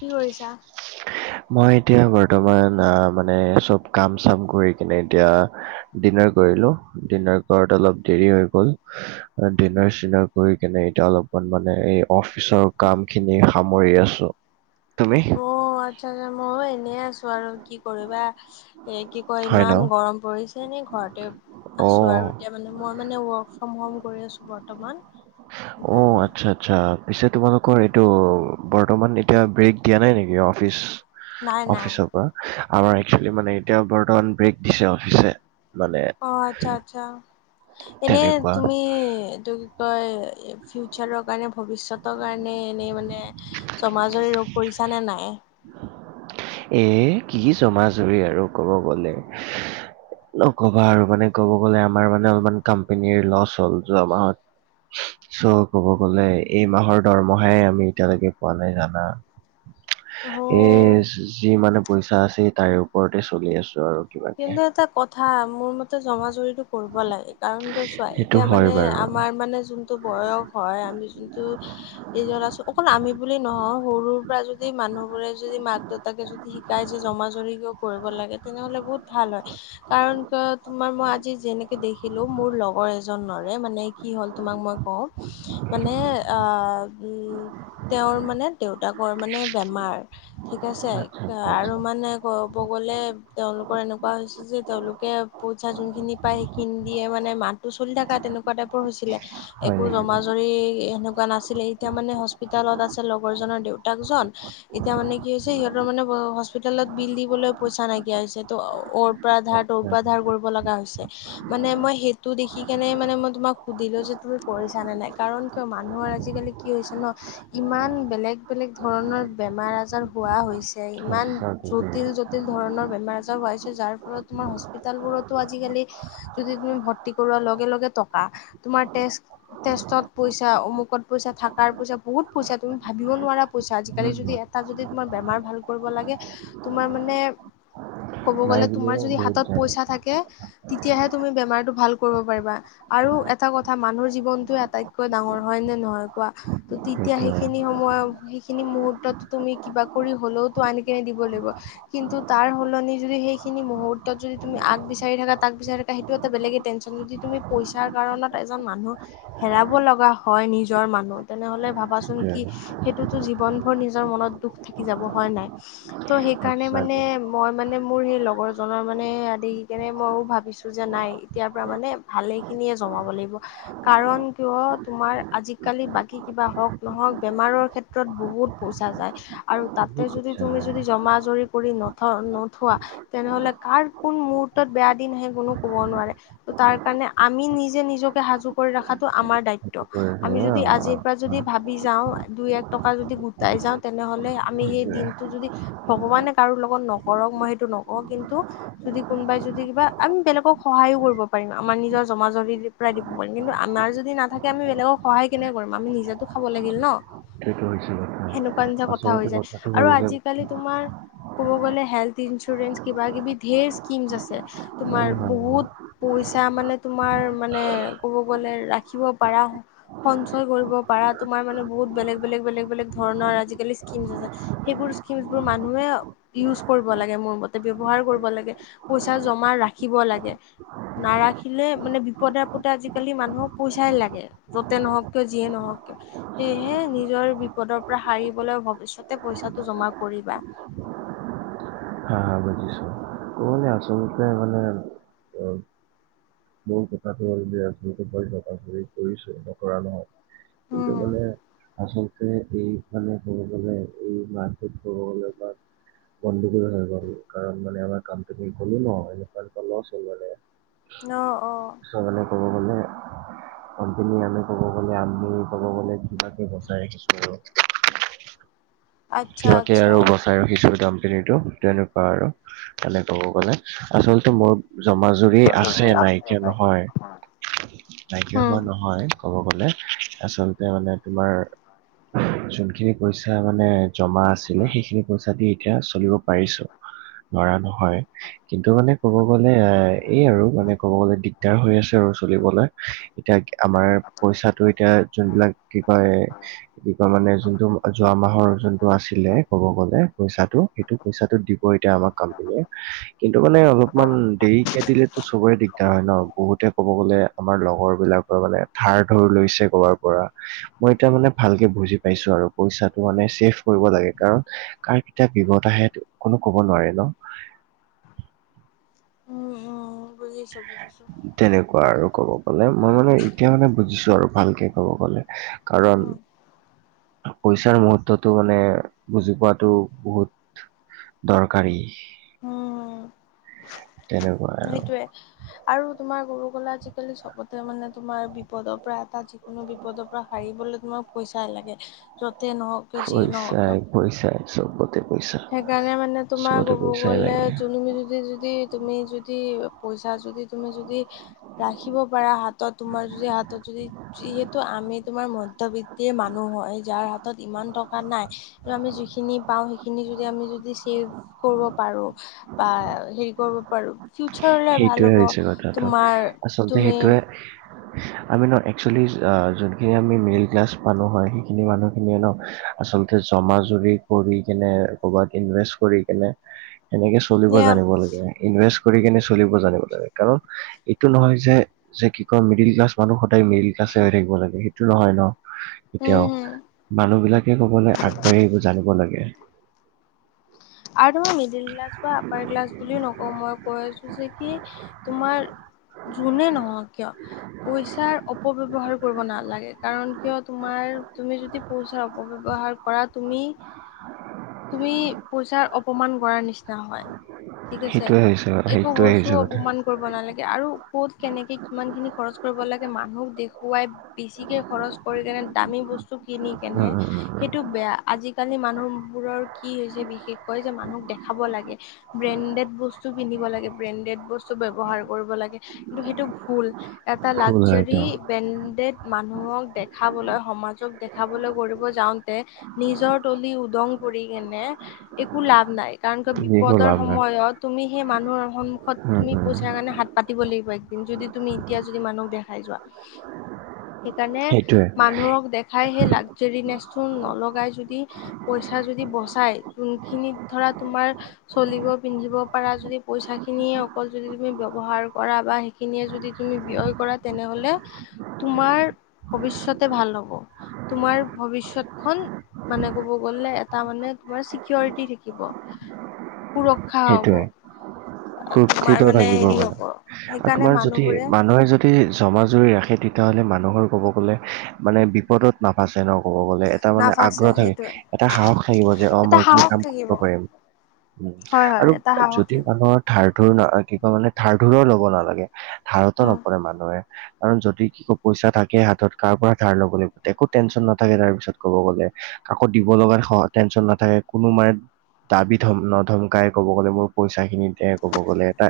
কি কৰিছা? মই এতিয়া বৰ্তমান আহ মানে চব কাম চাম কৰি কিনে এতিয়া ডিনাৰ কৰিলো, ডিনাৰ কৰাত অলপ দেৰি হৈ গ'ল। ডিনাৰ চিনাৰ কৰি কেনে এতিয়া অলপমান মানে এই অফিচৰ কামখিনি সামৰি আছো। তুমি? অ আচ্ছা আচ্ছা মইয়ো এনে আছো আৰু কি কৰিবা। এ কি কয় হয় ন ইমান গৰম পৰিছে নে ঘৰতে অ আছো আৰু। এতিয়া মানে মই মানে ৱৰ্ক ফ্ৰম হোম কৰি আছো বৰ্তমান। অ সেইকাৰণে আত্চ্ছাত চ্ছা পিছে তোমালোকৰ এইটো বৰ্তমান এতিয়া ব্ৰেক দিয়া নাই নেকি অফিচ? নাই নাই অফিচৰ পৰা আমাৰ একচুৱেলি মানে এতিয়া বৰ্তমান ব্ৰেক দিছে অফিচে। মানে অ আত্চ্ছা আত্চ্ছা এনে তেনেকুৱা তুমি এইটো কয় ফিউচাৰৰ কাৰণে ভ- ভৱিষ্যতৰ কাৰণে এনেই মানে জমাজৰি ৰ কৰিছা নে নাই? এ কি জমাজৰি আৰু ক'ব গ'লে নক'বা আৰু মানে ক'ব গ'লে আমাৰ মানে অলপমান কোম্পনীৰ লছ হ'ল যোৱা মাহত। চ ক'ব গ'লেই এই মাহৰ দৰমহাই আমি এতিয়ালৈকে পোৱা নাই জানা। অ', এজ যি মানে পইচা আছে তাৰে ওপৰতে চলি আছো আৰু। কিবাকে। কিন্তু এটা কথা মোৰ মতে জমা জুৰিটো কৰিব লাগে কাৰণ এটা চোৱা এইট- সেইটো এতিয়া হয় মানে বাৰু। আমাৰ মানে যোনটো বয়স হয় আমি যোনটো এইজৰাছো অকল আমি বুলি নহয় সৰুৰ পৰা যদি মানুহ বোৰে যদি মাক-দেউত- তাকে যদি শিকাই যে জমাজৰি কিয় কৰিব লাগে তেনেহ'লে বহুত ভাল হয়। কাৰণ কিয় তোমাৰ মই আজি যেনেকে দেখিলো মোৰ লগৰ এজনৰে মানে কি হ'ল তোমাক মই কওঁ মানে তেওঁৰ মানে দেউতাকৰ মানে বেমাৰ ঠিক আছে আচ্ছা আচ্ছা আৰু আচ্ছা মানে ব গ'লে তেওঁলোক এনেকুৱা হৈছে যে তেওঁলোকে পইচা যোনখিনি পায় সেইখিনি দি মানে মাহটো চলি থাকা তেনেকুৱা টাইপ- পৰ হৈছিলে হয় একো নেকি? জমা জৰি এনুক কুৱা নাছিলে এতিয়া মানে হস্পিতালত আছে লগৰজনৰ দেউতাকজন এতিয়া মানে কি হৈছে সিহঁতৰ মানে হস্পিতালত বিল দিবলৈ পইচা নাইকিয়া হৈছে। ত অৰ পৰা ধাৰ তৰ আচ্ছা পৰা ধাৰ কৰিব লগা হৈছে। মানে মই সেইটো দেখি কেনে মানে মই তোমাক সুধিলো যে তুমি কৰিছা নে নাই? কাৰণ কিয় মানুহৰ আজিকালি কি হৈছে ন, ইমান বেলেগ বেলেগ ধৰণৰ বেমাৰ আজাৰ হোৱা হৈছে। ইমান সঁচাকে দেই। জটিল জটিল ধৰণৰ বেমাৰ যাৰ ফলত তোমাৰ হস্পিতেলবোৰতো আজিকালি যদি তুমি ভৰ্তি কৰোৱাৰ লগে লগে টকা, তোমাৰ তেজ - তেষ্টত পইচা, অমুকত পইচা, থকাৰ পইছা, বহুত পইচা তুমি ভাবিব নোৱাৰা পইছা উম, আজিকালি যদি ইয়া- তাত যদি তোমাৰ বেমাৰ ভাল কৰিব লাগে, তোমাৰ মানে- ক'ব নাই গ'লে তোমাৰ বুলিও যদি বহুত হাতত যায় পইচা থাকে, তেতিয়াহে তুমি বেমাৰটো ভাল কৰিব পাৰিবা। আৰু এটা কথা মানুহৰ জীৱনটোে আটাইতকৈ ডাঙৰ হয় নে নহয় কোৱা? ত তেতিয়া সেইটোৱে সেইখিনি সময় সেইখিনি মুহুৰ্তত তুমি কিবা কৰি হলেও তো আনি কেনে দিব লাগিব। কিন্তু তাৰ সলনি, যদি সেইখিনি মুহুৰ্ত যদি তুমি আগ বিচাৰি থাকা, তাক বিচাৰ থাকা, সেইটো এটা বেলেগে টেনচন যদি তুমি- পইচাৰ কাৰণত এজন মানুহ হেৰাব লগা হয় নিজৰ মানুহ তেনেহলে ভাবা চোন কি সেইটোৱে সেইটোতো জীৱন ভোৰ নিজৰ মনত দুখ থাকি যাব হয় নে নাই? ত' সেইকাৰণে মানে, সঁচাকে। মই মানে মোৰ সেই লগৰজনৰ মানে আদি কেনে মইও ভাবিছোঁ যে নাই এতিয়াৰ পৰা মানে, ভালে খিনিয়ে জমাব লাগিব। কাৰণ কিয় তোমাৰ আজিকালি বাকী কিবা হওঁক নহওক বেমাৰৰ ক্ষেত্ৰত বহুত পইচা যায়। আৰু বহুত তাতে যদি পইচা তুমি যায় যদি জমা জৰি কৰি নথ- নোথোৱা, তেনেহলে কাৰ কোন মুহুৰ্তত বেয়া দিন আহে কোনো ক'ব নোৱাৰে। ত তাৰ কাৰণে আমি নিজে নিজকে সাজু কৰি ৰখাতটো আমাৰ সেইটো দায়িত্ব। কৈ আছে আমি অ' যদি অ' আজিৰ পৰা যদি অ' ভাবি যাওঁ, দুই এক টকা যদি গোটাই যাওঁ তেনেহ'লে আমি সেই সেইটোৱে। দিন- যদি ভগৱানে কাৰো লগত নকৰক মই সেইটো নকওঁ কিন্তু, যদি কোনোবাই যদি কিবা আমি বেলেগক সহায়‌ও কৰিব পাৰিম আমাৰ নিজৰ জমা জৰি, ই দিব পাৰিম। কিন্তু আমাৰ যদি নাথাকে আমি বেলেগক সহায় কেনেক কৰিম আমি নিজেতো খাব লাগিল ন। সেইটো হৈছে কথা। সেনেকুৱা নিচা কথা আচলতে হৈ যায়। কথাটো হ'ল আৰু যে আজিকালি তোমাৰ ক'ব গলে হেল্থ- ইঞ্চুৰেঞ্চ কিবা কিবি ধেৰ স্কিমছ আছে, হয় তোমাৰ হয় হা বহুত- পইচা মানে তোমাৰ মানে ক'ব গলে ৰাখিব পাৰা- সঞ্চয় কৰিব পাৰা তোমাৰ মানে বহুত বেলেগ বেলেগ বেলেগ বেলেগ ধৰণৰ আজিকালি স্কিম আছে। সেইবোৰ স্কিমবোৰ মানুহে ইয়োজ কৰি- লাগে মোৰ মতে, ব্যৱহাৰ কৰিব লাগে, পইচা জমা ৰাখিব লাগে। নাৰাখিলে মানে বিপদে আপদে আজিকালি মানুহক পইচাই লাগে। য'তে নহওক কিয়, যিয়ে নহওক কিয়। সেয়েহে নিজৰ বিপদৰ পৰা সাৰিবলৈ ভৱিষ্যতে পইচাটো জমা কৰিবা। হা হা বুজিছো। মানে আচলতে মানে, মোৰ কথাটো হ'ল যে আচলো ভয় থক আচ কৰিছে নকৰা নহয় [unintelligible] কিন্ত মানে আচলতে এই, মানে কব গলে এই মাহটোত কব গলে বা, গন্দগুল হৈ গ'ল। কাৰণ মানে আমাৰ কোম্পানী গ'লো ন, এনেকুৱা এনে লছ হ'ল হ'লে। ন অ। চাবলে ক'ব গ'লে, কম্পানী আমি কব গলে আমি কব গলে কিবাকে বচাই ৰাখিছো আৰু। আচ্ছা কিবাকে আচ্ছা আৰু বচাই- ৰাখিছো কোম্পানীটো তেনেকুৱা আৰু। তেনে কব গ'লে, আচলতে মোৰ জমা জুৰি আছে নাইকিয়া নহয়। ভাগ্য উম হোৱা নহয় ক'ব গ'লে, আচলতে মানে, তোমাৰ যোনখিনি পইচা মানে, জমা আছিলে। সেইখিনি, পইচাকে এতিয়া, চলিব পাৰিছোঁ, ধৰা নহয়। কিন্তু মানে, ক'ব গ'লে, এই আৰু মানে, ক'ব গ'লে, দিগদাৰ হৈ আছে আৰু চলিবলৈ। এতিয়া, আমাৰ পইচাটো এতিয়া, যোনবিলাক কি কয়, [unintelligible] মানে, যোনটো যোৱা মাহৰ, যোন টো আছিলে, ক'ব গ'লে পইচাটো। সেইটো, পইচাটোত দিব এতিয়া আমাক কোম্পেনীয়ে। কিন্তু মানে, অলপমান দেৰিকে দিলে চবৰে দিগদাৰ হয় ন'! বহুতে ক'ব গ'লে, আমাৰ লগৰ বিলাকৰ মানে, ধাৰ-ধৰ লৈছে কৰবাৰ পৰা। মই এতিয়া মানে, ভালকে বুজি পাইছো আৰু পইচাটো মানে, চেভ কৰিব লাগে। কাৰণ, কাৰ কেতিয়া, বিপদ আহে, কোনো ক'ব নোৱাৰি ন'। বুজিছোঁ, বুজিছোঁ। তেনেকুৱা আৰু ক'ব গ'লে। মই মানে, এতিয়া মানে, বুজিছোঁ আৰু ভালকৈ ক'ব গ'লে। কাৰণ, উম পইচাৰ মুহুৰ্ততো মানে, বুজি পোৱাটো বহুত দৰকাৰী। উম! তেনেকুৱা আৰু। সেইটোৱে! আৰু তোমাৰ ক'ব গ'লে, আজিকালি চবতে মানে, তোমাৰ বিপদৰ পৰা এটা কোনো বিপদৰ পৰা সাৰিবলৈ, তোমাৰ পইচা লাগে, য'তে নহওঁক। পইচাই, পইচাই, চবতে পইচা। সেইকাৰণে মানে, তোমাৰ চবতে ক'ব পইচাই গ'লে, লাগে। [unintelligible] যদি যদি, তুমি যদি, পইচা যদি তুমি যদি, [unintelligible] ৰাখিব পাৰা হাতত, তোমাৰ যদি হাতত যদি যিহেতু, আমি তোমাৰ মধ্যবিত্তিৰে মানুহ হয়, যাৰ হাতত ইমান টকা নাই। [unintelligible] আমি যিখিনি পাওঁ, সেইখিনি যদি, আমি যদি, চেভ কৰিব পাৰোঁ বা হেৰি কৰিব পাৰোঁ। ফিউচাৰ ভাল সেইটোৱে হ'ব! হৈছে কথাটো। তোমাৰ, আচলতে তুমি সেইটোৱে আমি, ন' একচুৱেলি, যোনখিনি আমি, মিডল ক্লাছ মানুহ হয়, সেইখিনি মানুহখিনিয়ে, ন' আচলতে, জমা যদি কৰি কেনে, কৰ'ৰবাত ইনভেষ্ট কৰি কেনে, সনেকে চলিব এয়া জানিব লাগে, ইনভেষ্ট কৰি কিনে চলিব জানিব লাগে। কাৰণ, এইটো নহয় যে, যে কি কয়, মিডল ক্লাছ মানুহ, সদায় মিডিল ক্লাছে হৈ থাকিব লাগে, সেইটো নহয় ন'। এতিয়াও, উম, মানুহ বিলাকে ক'বলে, আগবাঢ়ি জানিব লাগে। আৰু মিডল ক্লাছ বা আপাৰ ক্লাছ বুলি নকওঁ, মই কৈ আছোঁ যে, কি তোমাৰ, যোনে নহওঁক কিয়, পইচাৰ অপব্যৱহাৰ কৰিব নালাগে। কাৰণ, কিয় তোমাৰ, তুমি যদি পইচাৰ অপব্যৱহাৰ কৰা, তুমি [unintelligible] তুমি, পইচাৰ অপমান কৰাৰ নিচিনা হয়। ঠিক আছে! সেইটোৱে হৈছে একো সেইটোৱে বস্তু হৈছে কথা অপমান কৰিব নালাগে। আৰু ক'ত, কেনেকে, কিমানখিনি খৰচ কৰিব লাগে, মানুহক দেখুৱাই বেছিকে খৰচ কৰি কেনে, দামী বস্তু কিনি কেনে, উম উম উম উম সেইটো বেয়া! আজিকালি, মানুহবোৰৰ কি হৈছে, বি কয় যে, মানুহক দেখাব লাগে। ব্ৰেণ্ডেড বস্তু পিন্ধিব লাগে, ব্ৰেণ্ডেড বস্তু ব্যৱহাৰ কৰিব লাগে। কিন্তু সেইটো ভুল এটা ভুল হয় লাকজাৰী এইটো ব্ৰেণ্ডেড মানুহক দেখাবলৈ সমাজক দেখাবলৈ কৰিব যাওঁতে নিজৰ তলি উদং কৰি কেনে একো লাভ নাই কাৰণ ক যি একো বিপদৰ লাভ নাই সময়ত তুমি সেই মানুহৰ সন্মুখত উম তুমি উম পইচাৰ কাৰণে হাত পাতিব লাগিব একদিন যদি তুমি তেতিয়া যদি মানুহ দেখাই যোৱা [unintelligible] সেইকাৰণে সেইটোৱে মানুহক দেখ খাই সেই লাকজেৰি নেছটো নলগাই যদি পইচা যদি বচায় যোনখিনিত ধৰা তোমাৰ চলিব পিন্ধিব পাৰা যদি পইচা খিনিয়ে অকল যদি তুমি ব্যৱহাৰ কৰা বা সেই সে খিনিয়ে যদি তুমি ব্যয় কৰা তেনেহলে তোমাৰ ভৱিষ্যয়তে ভাল হ'ব তোমাৰ ভৱিষ্যত খন মানে ক'ব গ'লে এটা মানে তোমাৰ কিয়ৰিটি থাকিব সুৰক্ষা হ'ব সেইটোৱে তোমাৰ সুৰক্ষিত মানে থাকিব হেৰি মানে হ'ব আৰু সেইকাৰণে তোমাৰ যদি মানুহবোৰে মানুহে যদি যদি জমা জুৰি ৰাখে তেতিয়াহ'লে মানুহৰ ক'ব গ'লে মানে বিপদত নাবা চে ন ক'ব গ'লে এটা মানে নাফাচে আগ্ৰহ থাকে সেইটোৱে এটা সাহস থাগিব যে অ এটা মই এইখিনি সাহস কাম থাকিব কৰিব পাৰিম উম হয় হয় আৰু এটা সাহস যদি থাকিব মানুহৰ ধাৰ ধুৰ কি কয় মানে ধাৰ ধুৰো ল'ব নালাগে ধাৰতো উম নপৰে মানুহে কাৰণ যদি কো পইচা থাকে হাতত কাৰ পৰা ধাৰ ল'ব লাগিব একো টেনশ্যন নাথাকে তাৰ পিছত ক'ব গ'লে কাকো দিব লগা টেনশ্যন নাথাকে কোনো মাৰে দাবী ধম নধমকাই ক'ব গ'লে মোৰ পইচাখিনি দে ক'ব গ'লে এটা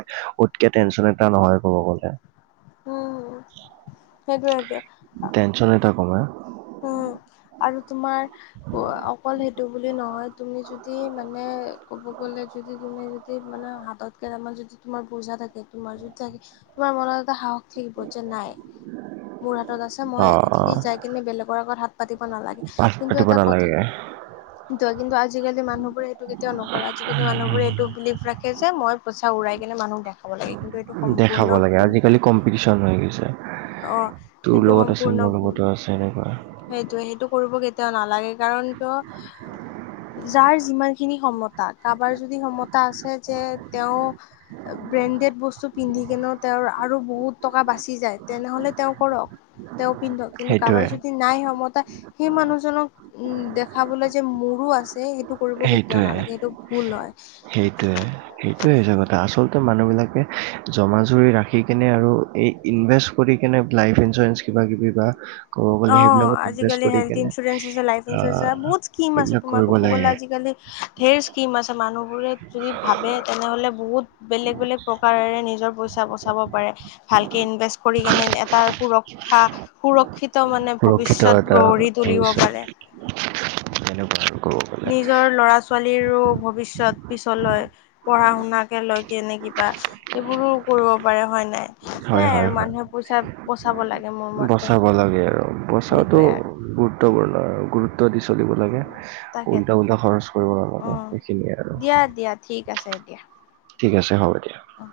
উতকে টেনশ্যন এটা নহয় ক'ব গ'লে হম হ সেইটোৱে সেইটোৱে টেনশ্যন এটা কমে উম আৰু তোমাৰ অকল সেইটো বুলি নহয় তুমি যদি মানে ক'ব গ'লে যদি তুমি যদি মানে হাতত কেইটামান যদি তোমাৰ পইছা থাকে তোমাৰ যদি থাকে তোমাৰ মন এটা সাহস থাকিব যে নাই মোৰ হাতত আছে অ অ, মই এটলিষ্ট যাই কিনে বেলেগৰ আগত হাত পাতিব নালাগে পাঠ কিন্তু পাতিব এটা কথা [unintelligible] কিন্তু আজিকালি মানুহবোৰে এইেইটো কেতিয়াও নকৰে আজিকালি মানুহবোৰে এইটো বিলিভ ৰাখে যে মই পইছা উৰাই কেনে মানুহক দেখাব লাগে কিন্তু এইটো দেখাব সম্পূৰ্ণ লাগে ভুল আজিকালি কম্পিটিশ্যন হৈ গৈছে অ তোৰ সেইটো লগত আছে মোৰ লগতো আছে এনেকুৱা সেইটোয়ে সেইটো কৰিব কেতিয়াও নালাগে কাৰণ ত যাৰ যিমান খিনি ক্ষমতা কাবাৰ যদি ক্ষমতা আছে যে তেওঁ ব্ৰেণ্ডেড বস্তু পিন্ধিকেনে তেওঁৰ আৰু বহুত টকা বাচি যায় তেনেহ'লে তেওঁ কৰক তেওঁ পিন্ধ কিন্তু সেইটোৱে কাৰোবাৰ যদি নাই ক্ষমতা সেই মানুহজনক উম দেখাবলৈ যে মোৰো আছে টো কৰিব কেতিয়াও সেইটোৱে নালাগে সেইটো ভুল হয় সেইটোৱে সেইটোৱে হৈছে কথা আচলতে মানুহবিলাকে জমা জুৰি ৰাখিকিনে আৰু এই ইনভেষ্ট কৰি কেনে লাইফ ইঞ্চুৰেঞ্চ কিবা কিবি বা ক'ব গ'লে অ সেইবিলাকত ইনভেষ্ট আজিকালি কৰি হেল্থ কেনে ইঞ্চুৰেঞ্চ আছে লাইফ ইঞ্চুৰেঞ্চ আছে আহ বহুত স্কিম আছে এইবিলাক তোমাৰ কৰিব ক'ব গ'লে লাগে আজি আজিকালি ধেৰ স্কিম আছে মানুহবোৰে যদি ভাবে তেনেহলে বহুত বেলেগ বেলেগ প্ৰকাৰেৰে নিজৰ পইচা বচাব পাৰে ভালকে ইনভেষ্ট কৰি কেনে এটা সুৰক্ষা সুৰক্ষিত মানে সুৰক্ষিত ভৱিষ্যত এটা গঢ়ি তুলিব ভৱিষ্যত পাৰে [unintelligible] নিজৰ ল'ৰা ছোৱালীৰো ভৱিষ্যত পিছলৈ পঢ়া শুনাক লৈ কেনে কিবা এইবোৰো কৰিব পাৰে হয় নাই হয় চাই হয় আৰু হয় মানুহে পইচা বচাব লাগে মোৰ মতে বচাব লাগে আৰু বচাটো সেইটোৱে আৰু গুৰুত্বপূৰ্ণ আৰু গুৰুত্ব দি চলিব লাগে উল্টা তাকেতো। উল্টা খৰচ কৰিব অ নালাগে সেইখিনিয়ে আৰু দিয়া দিয়া ঠিক আছে এতিয়া ঠিক আছে হব দিয়ক অ